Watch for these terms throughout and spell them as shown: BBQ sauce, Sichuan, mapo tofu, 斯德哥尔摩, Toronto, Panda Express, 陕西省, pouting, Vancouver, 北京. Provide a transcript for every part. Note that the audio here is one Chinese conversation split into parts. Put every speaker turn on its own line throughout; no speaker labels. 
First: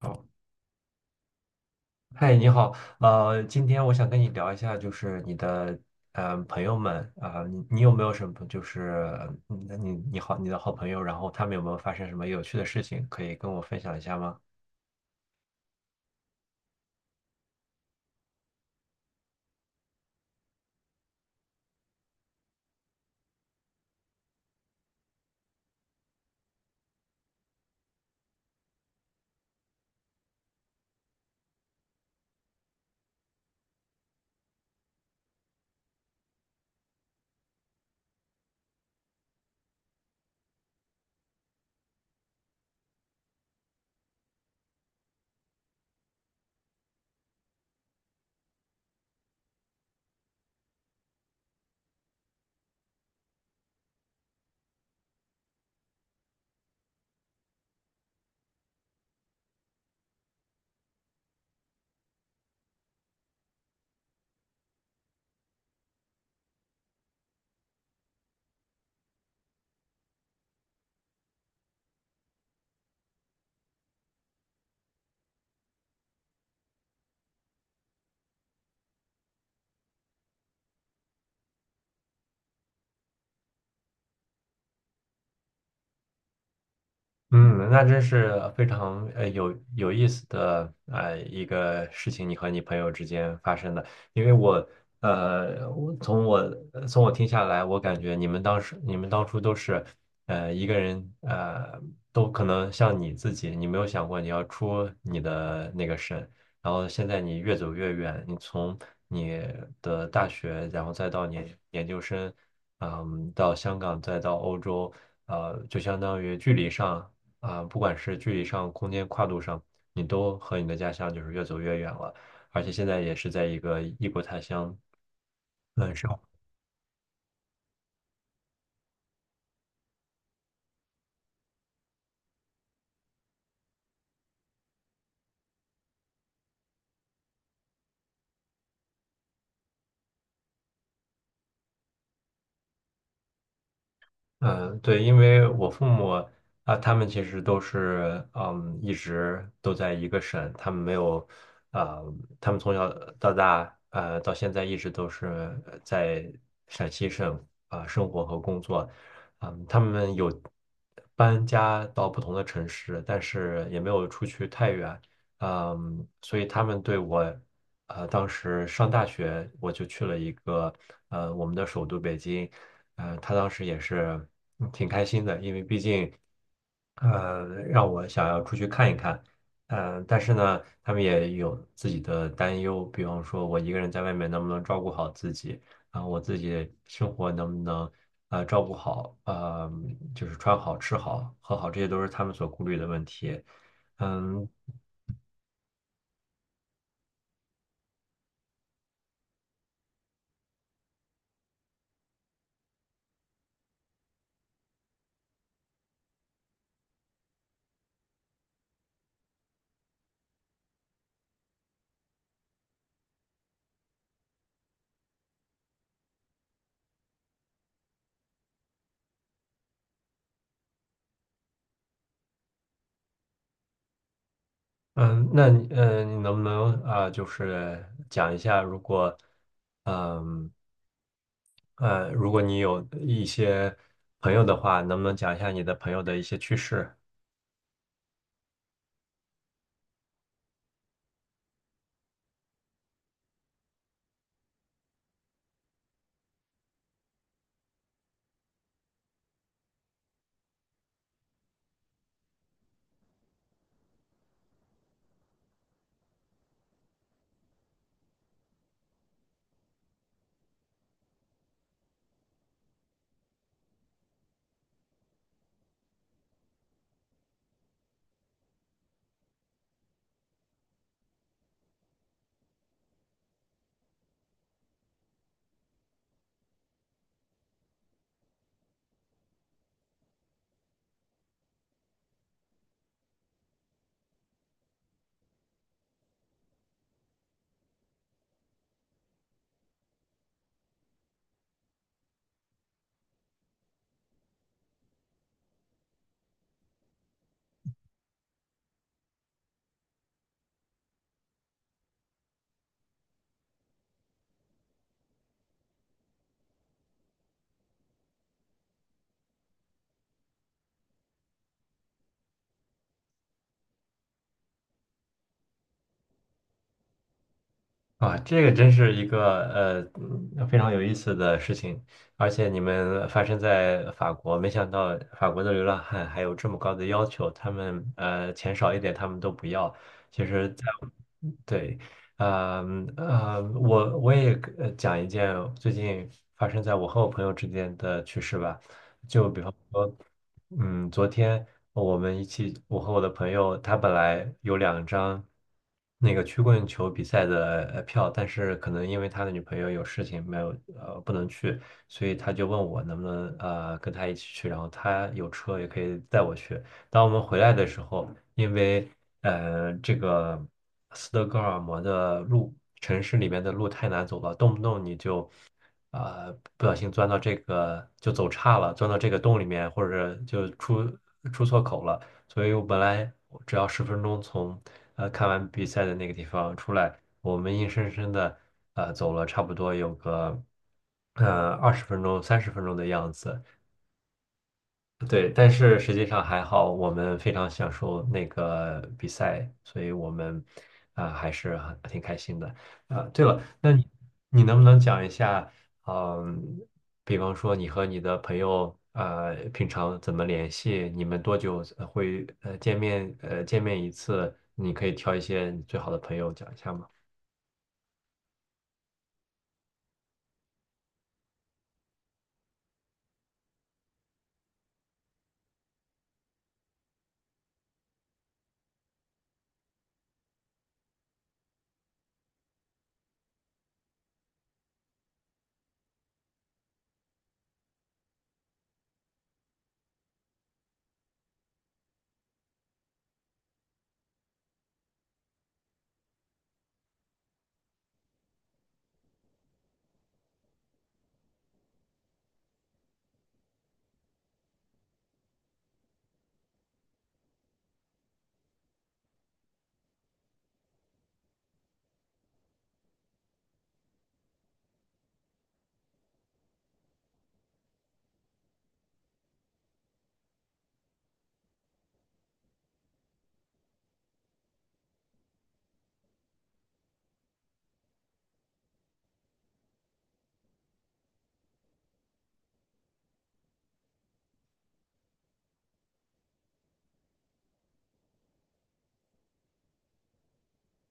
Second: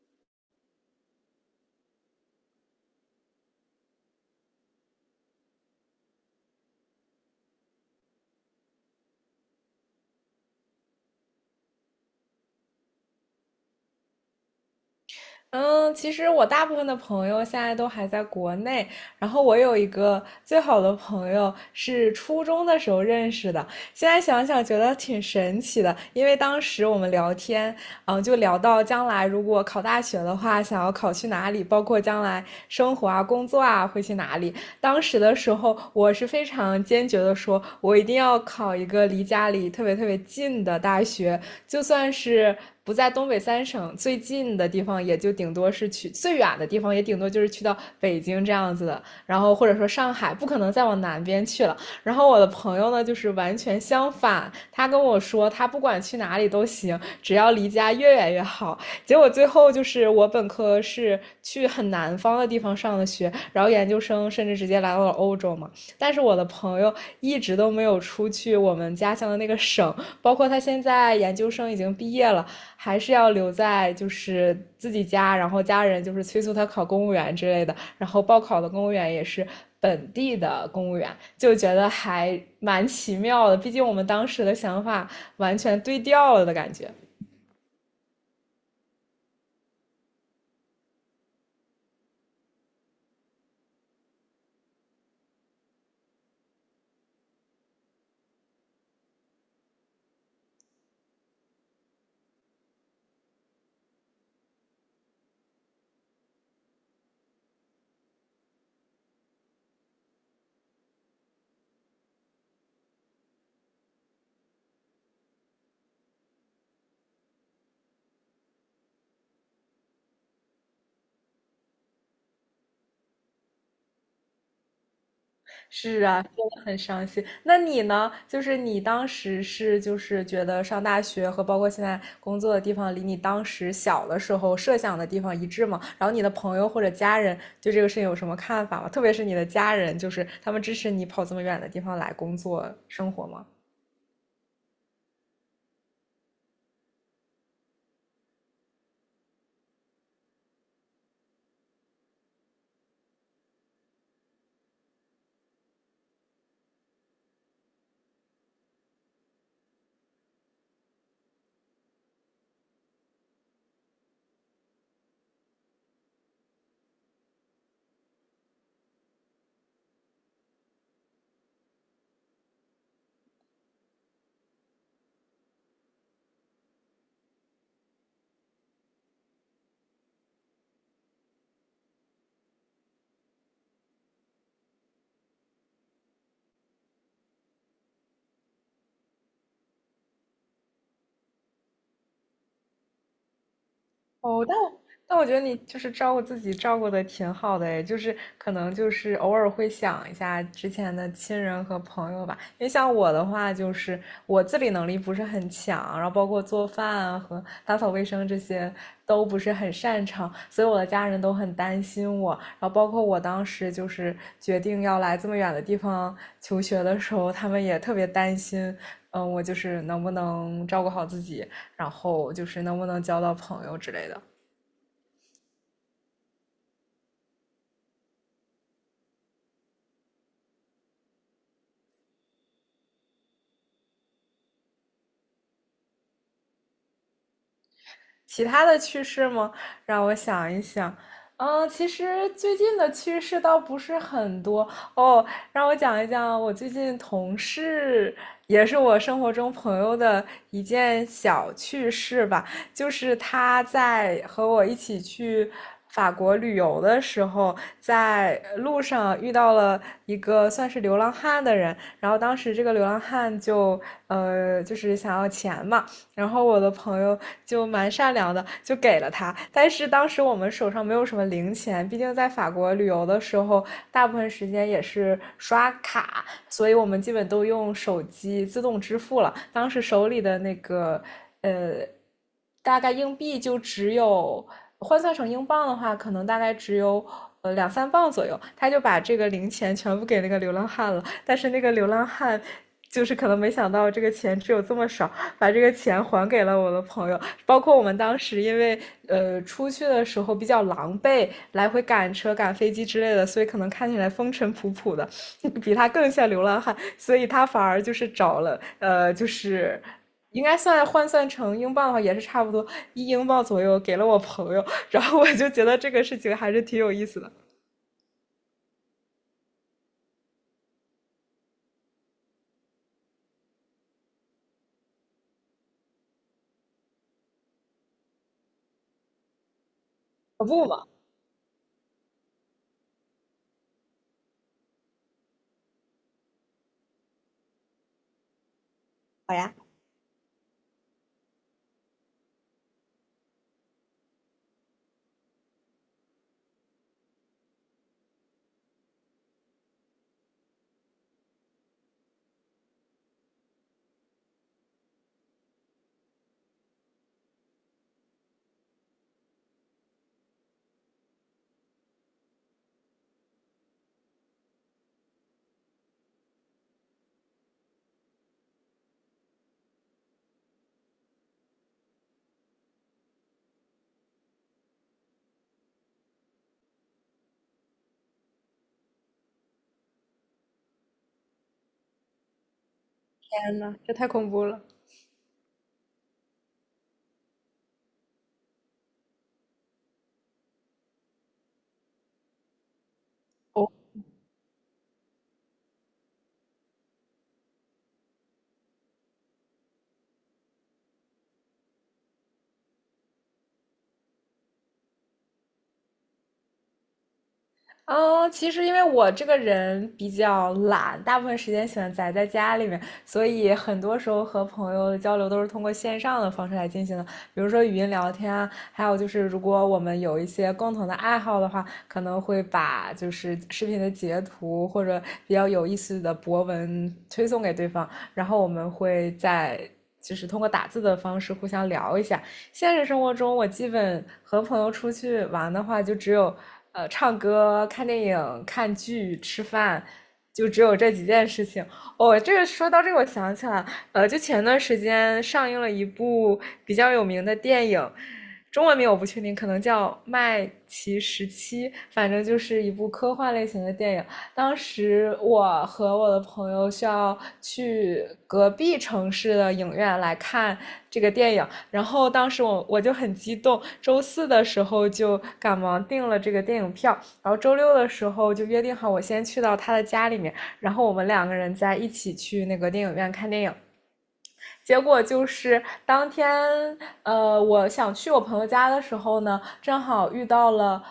好。嗨，你好，今天我想跟你聊一下，就是你的朋友们啊、你有没有什么就是你的好朋友，然后他们有没有发生什么有趣的事情，可以跟我分享一下吗？
嗯，其实我大部分的朋友现在都还在国内，然后我有一个最好的朋友是初中的时候认识的，现在想想觉得挺神奇的，因为当时我们聊天，嗯，就聊到将来如果考大学的话，想要考去哪里，包括将来生活啊、工作啊会去哪里。当时的时候，我是非常坚决的说，我一定要考一个离家里特别特别近的大学，就算是。不在东北三省最近的地方，也就顶多是去最远的地方，也顶多就是去到北京这样子的，然后或者说上海，不可能再往南边去了。然后我的朋友呢，就是完全相反，他跟我说他不管去哪里都行，只要离家越远越好。结果最后就是我本科是去很南方的地方上的学，然后研究生甚至直接来到了欧洲嘛。但是我的朋友一直都没有出去我们家乡的那个省，包括他现在研究生已经毕业了，还是要留在就是自己家，然后家人就是催促他考公务员之类的。然后报考的公务员也是本地的公务员，就觉得还蛮奇妙的。毕竟我们当时的想法完全对调了的感觉。
嗯，那真是非常有意思的一个事情，你和你朋友之间发生的。因为我呃，我从从我听下来，我感觉你们当初都是呃一个人呃都可能像你自己，你没有想过你要出你的那个省，然后现在你越走越远，你从你的大学，然后再到你研究生，嗯，到香港，再到欧洲。呃，就相当于距离上。啊、不管是距离上、空间跨度上，你都和你的家乡就是越走越远了。而且现在也是在一个异国他乡，嗯，
是
生活。
啊，真的很伤心。那你呢？就是你当时是就是觉得上大学和包括现在工作的地方，离你当时小的时候设想的地方一致吗？然后你的朋友或者家人对这个事情有什么看法吗？特别是你的家人，就是他们支持你跑这么远的地方来工作生活吗？
嗯，对，因为我父母啊，他们其实都是嗯，一直都在一个省，他们没有，啊，他们从小到大，到现在一直都是在陕西省啊，生活和工作，嗯，他们有搬家到不同的城市，但是也没有出去太远，嗯，所以他们对我。当时上大学我就去了一个我们的首都北京，他当时也是嗯挺开心的，因为毕竟让我想要出去看一看，但是呢，他们也有自己的担忧，比方说我一个人在外面能不能照顾好自己，啊、我自己生活能不能照顾好，就是穿好、吃好、喝好，这些都是他们所顾虑的问题。
哦，
嗯，
但我觉得你就是照顾自己照顾的挺好的诶，就是可能就是偶尔会想一下之前的亲人和朋友吧。因为像我的话，就是我自理能力不是很强，然后包括做饭啊和打扫卫生这些都不是很擅长，所以我的家人都很担心我。然后包括我当时就是决定要来这么远的地方求学的时候，他们也特别担心，嗯，我就是能不能照顾好自己。然后就是能不能交到朋友之类的。
嗯，那你你能不能啊、就是讲一下，嗯如果你有一些朋友的话，能不能讲一下你的朋友的一些趣事？
其他的趣事吗？让我想一想。嗯，其实最近的趣事倒不是很多哦。让我讲一讲我最近同事，也是我生活中朋友的一件小趣事吧。就是他在和我一起去法国旅游的时候，在路上遇到了一个算是流浪汉的人，然后当时这个流浪汉就就是想要钱嘛，然后我的朋友就蛮善良的，就给了他。但是当时我们手上没有什么零钱，毕竟在法国旅游的时候，大部分时间也是刷卡，所以我们基本都用手机自动支付了。当时手里的那个大概硬币就只有换算成英镑的话，可能大概只有两三磅左右。他就把这个零钱全部给那个流浪汉了，但是那个流浪汉就是可能没想到这个钱只有这么少，把这个钱还给了我的朋友。包括我们当时因为出去的时候比较狼狈，来回赶车、赶飞机之类的，所以可能看起来风尘仆仆的，比他更像流浪汉，所以他反而就是找了就是应该算换算成英镑的话，也是差不多1英镑左右给了我朋友，然后我就觉得这个事情还是挺有意思的。
啊，这个真是一个非常有意思的事情，而且你们发生在法国，没想到法国的流浪汉还有这么高的要求，他们钱少一点他们都不要。其
可
实
不
在，
嘛！
对，呃我也讲一件最近发生在我和我朋友之间的趣事吧，就比方说。嗯，昨天我们一起，我和我的朋友，他本来有两张那个曲棍球比赛的票，但是可能因为他的女朋友有事情没有呃不能去，所以他就问我能不能跟他一起去，然后他有车也可以带我去，当我们回来的时候，因为这个斯德哥尔摩的路，城市里面的路太难走了，动不动你就啊、不小心钻到这个就走岔了，钻到这个洞里面，或者就出错口了。所以我本来我只要十分钟从看完比赛的那个地方出来，我们硬生生的走了差不多有个二十分钟、三十分钟的样子。
天呐，这太恐怖了！
对，但是实际上还好，我们非常享受那个比赛，所以我们啊、还是很挺开心的啊、对了，
我
那你能不能讲一下，嗯、比方说你和你的朋友平常怎么联系？你们多久会见面一次？你可以挑一些你最好的朋友讲一下吗？
嗯，其实因为我这个人比较懒，大部分时间喜欢宅在家里面，所以很多时候和朋友的交流都是通过线上的方式来进行的，比如说语音聊天啊，还有就是如果我们有一些共同的爱好的话，可能会把就是视频的截图或者比较有意思的博文推送给对方，然后我们会在。就是通过打字的方式互相聊一下，现实生活中，我基本和朋友出去玩的话，就只有唱歌、看电影、看剧、吃饭，就只有这几件事情。哦，这个说到这个，我想起来，呃，就前段时间上映了一部比较有名的电影，中文名我不确定，可能叫《麦奇十七》，反正就是一部科幻类型的电影。当时我和我的朋友需要去隔壁城市的影院来看这个电影，然后当时我就很激动，周四的时候就赶忙订了这个电影票，然后周六的时候就约定好我先去到他的家里面，然后我们两个人再一起去那个电影院看电影。结果就是当天，我想去我朋友家的时候呢，正好遇到了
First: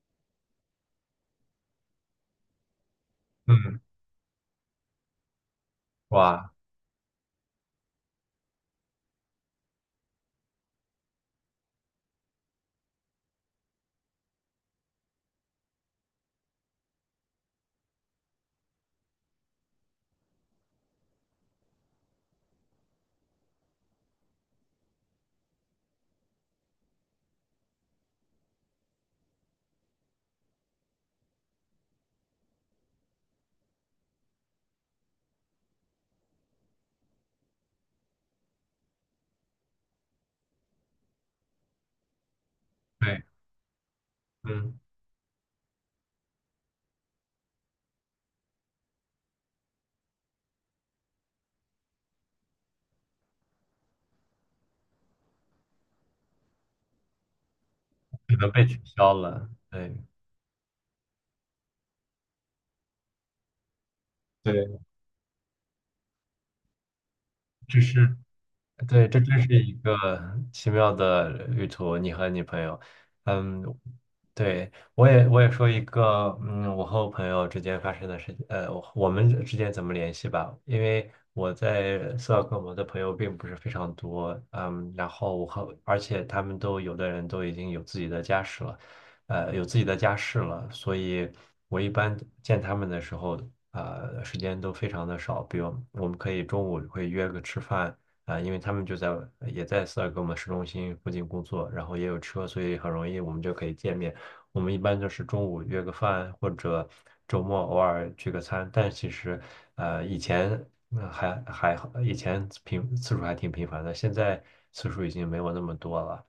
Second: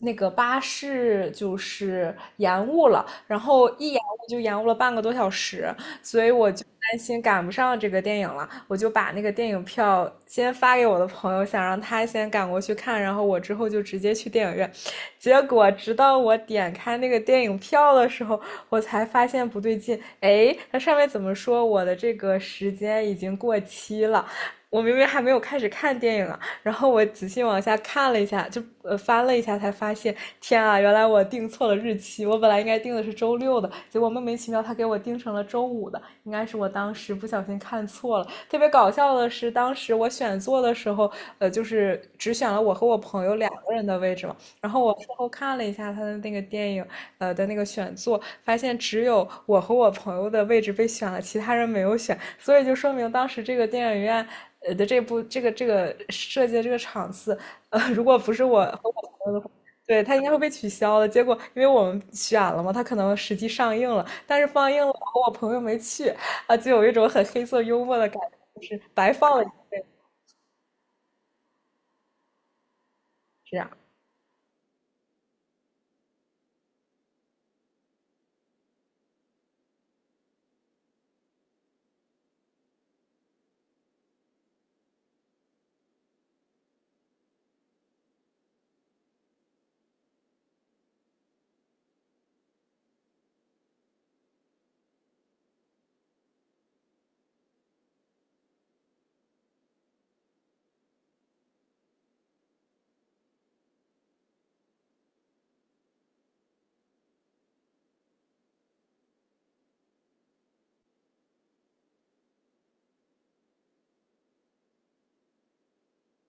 那个巴士就是延误了，然后
嗯，
一延误就延误了半个多小时，所以我
哇，
就担心赶不上这个电影了，我就把那个电影票先发给我的朋友，想让他先赶过去看，然后我之后就直接去电影院。结果直到我点开那个电影票的时候，我才发现不对劲，哎，它上面怎么说我的这个时间已经过期了？我明明还没有开始看电影啊，然后我仔细往下看了一下，就翻了一下，才发现，天啊，原来我定错了日期，我本来应该定的是周六的，结果莫名其妙他给我定成了周五的，应该是我当时不小心看错了。特别搞笑的是，当时我选座的时候，呃，就是只选了我和我
对，
朋友两个人的位置嘛，然
嗯，
后我事后看了一下他的那个电影，的那个选座，发现只有我和我朋友的位置被选了，其他人没有选，所以就说明当时这个电影院，的这部这个设计的这个场次，如果不
可
是
能
我
被取
和我
消
朋友的
了，
话，
对。
对，他应该会被取消的。结果因为我们选了嘛，他可能实际上映了，但是放
对，
映了，我和我朋友没去，啊，就有一种很黑色
这
幽默的
是
感觉，就是
对，
白
这
放
真
了一
是一
遍，
个奇妙的旅途，你和你朋友，
这
嗯，
样。
对，我也说一个，嗯，我和我朋友之间发生的事情，我们之间怎么联系吧？因为我在斯德哥尔摩的朋友并不是非常多，嗯，然后而且他们都有的人都已经有自己的家室了，有自己的家室了，所以我一般见他们的时候，时间都非常的少，比如我们可以中午会约个吃饭。啊、因为他们就在也在斯德格尔摩市中心附近工作，然后也有车，所以很容易我们就可以见面。我们一般就是中午约个饭，或者周末偶尔聚个餐。但其实，以前还好，以前频次数还挺频繁的，现在次数已经没有那么多了。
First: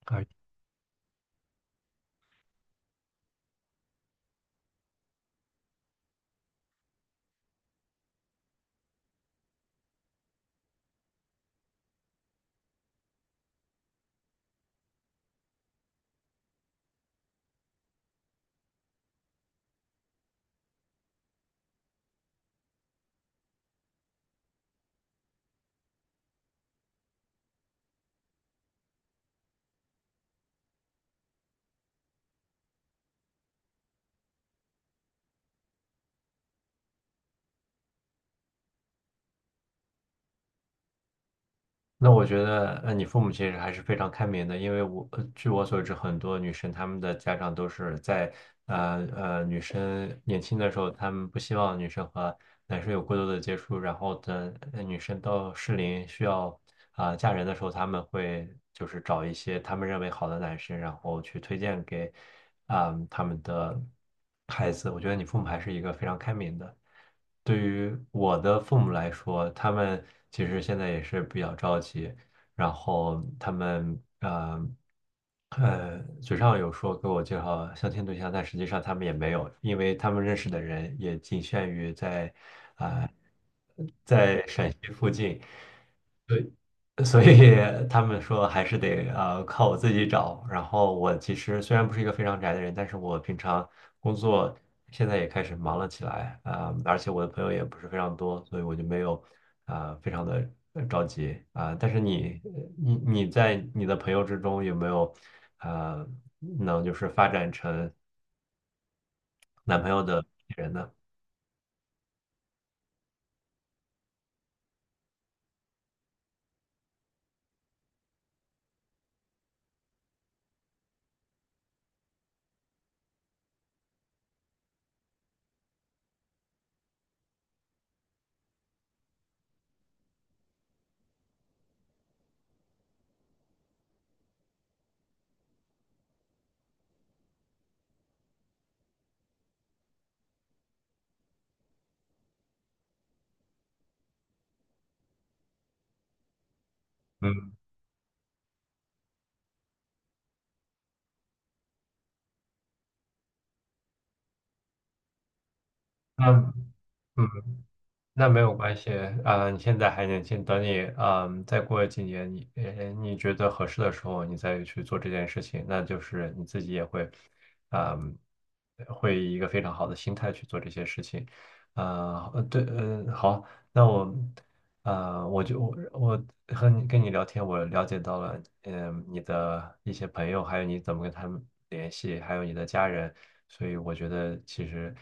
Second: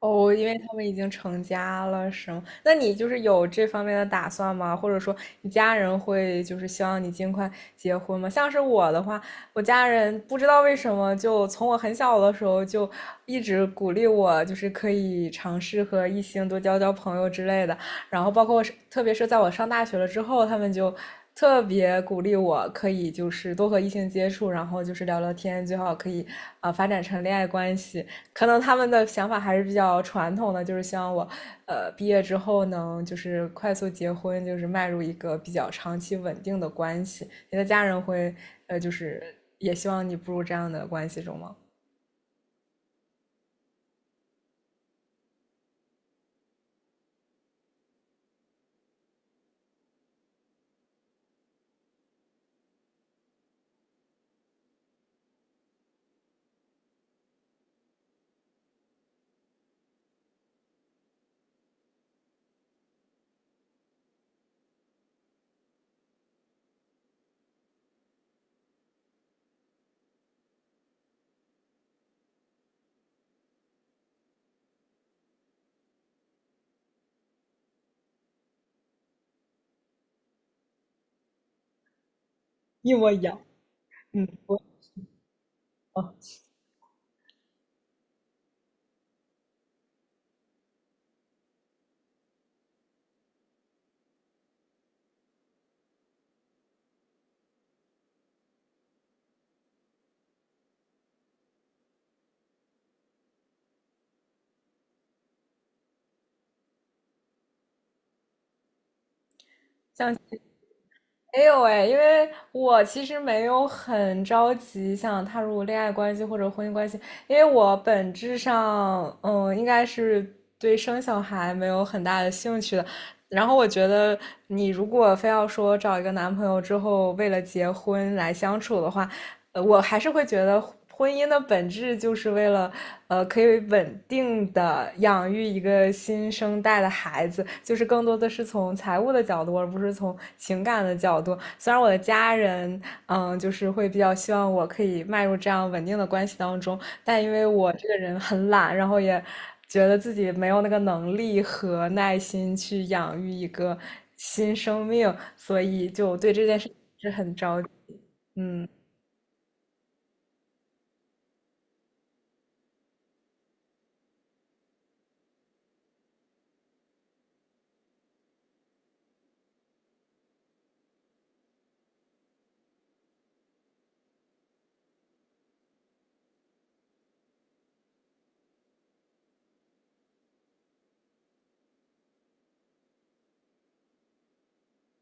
哦，因为他们已经成家了，是吗？那你就是有这方面的打算吗？或者说，你家人会就是希望你尽快结婚吗？像是我的话，我家人不知道为什么，就从我很小的时候就一直鼓励我，就是可以尝试和异性多交交朋友之类的。然后，包括我是特别是在我上大学了之后，他们就特别鼓励我可以就是多和异性接触，然后就是聊聊天，最好可以发展成恋爱关系。可能他们的想法还是比较传统的，就是希望我，毕业之后能就是快速结婚，就是迈入一个比较长期稳定的关系。你的家人会，就是也希望你步入这样的关系中吗？
那我觉得，你父母其实还是非常开明的，因为我，据我所知，很多女生她们的家长都是在，呃女生年轻的时候，她们不希望女生和男生有过多的接触，然后等女生到适龄需要啊、嫁人的时候，他们会就是找一些他们认为好的男生，然后去推荐给啊、他们的孩子。我觉得你父母还是一个非常开明的。对于我的父母来说，他们其实现在也是比较着急，然后他们嘴上有说给我介绍相亲对象，但实际上他们也没有，因为他们认识的人也仅限于在
一
啊、
模一样。嗯，
在陕西附近，
哦，
对，所以他们说还是得靠我自己找。然后我其实虽然不是一个非常宅的人，但是我平常工作现在也开始忙了起来啊、而且我的朋友也不是非常多，所以我就没有啊、非常的着急啊、但是你在你的朋友之中有没有啊能就是发展成男朋友的人呢？
没有哎，因为我其实没有很着急想踏入恋爱关系或者婚姻关系，因为我本质上，嗯，应该是对生小孩没有很大的兴趣的。然后我觉得，你如果非要说找一个男朋友之后为了结婚来相处的话，我还是会觉得婚姻的本质就是为了，可以稳定的养育一个新生代的孩子，就是更多的是从财务的角度，而不是从情感的角度。虽然我的家人，嗯，就是会比较希望我可以迈入这样稳定的关系当中，但因为
嗯，
我这个人很懒，然后也觉得自己没有那个能力和耐心去养育一个新生命，所以就
那
对这件事是
嗯，
很着急。
那没有
嗯。
关系，啊、你现在还年轻，等你，嗯，再过几年，你，你觉得合适的时候，你再去做这件事情，那就是你自己也会，嗯，会以一个非常好的心态去做这些事情，啊、对，嗯、好，那我，我就和你聊天，我了解到了，嗯，你的一些朋友，还有你怎么跟他们联系，还有你的家人，所以我觉得其实，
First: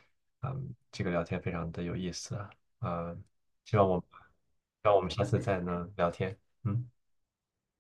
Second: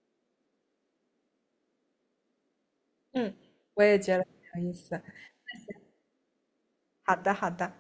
嗯，这个聊天非常的有意思。呃，
嗯，
希
我
望我
也
们，
觉得很有意
希望我
思。
们下次再能聊天。嗯。
好的，好的，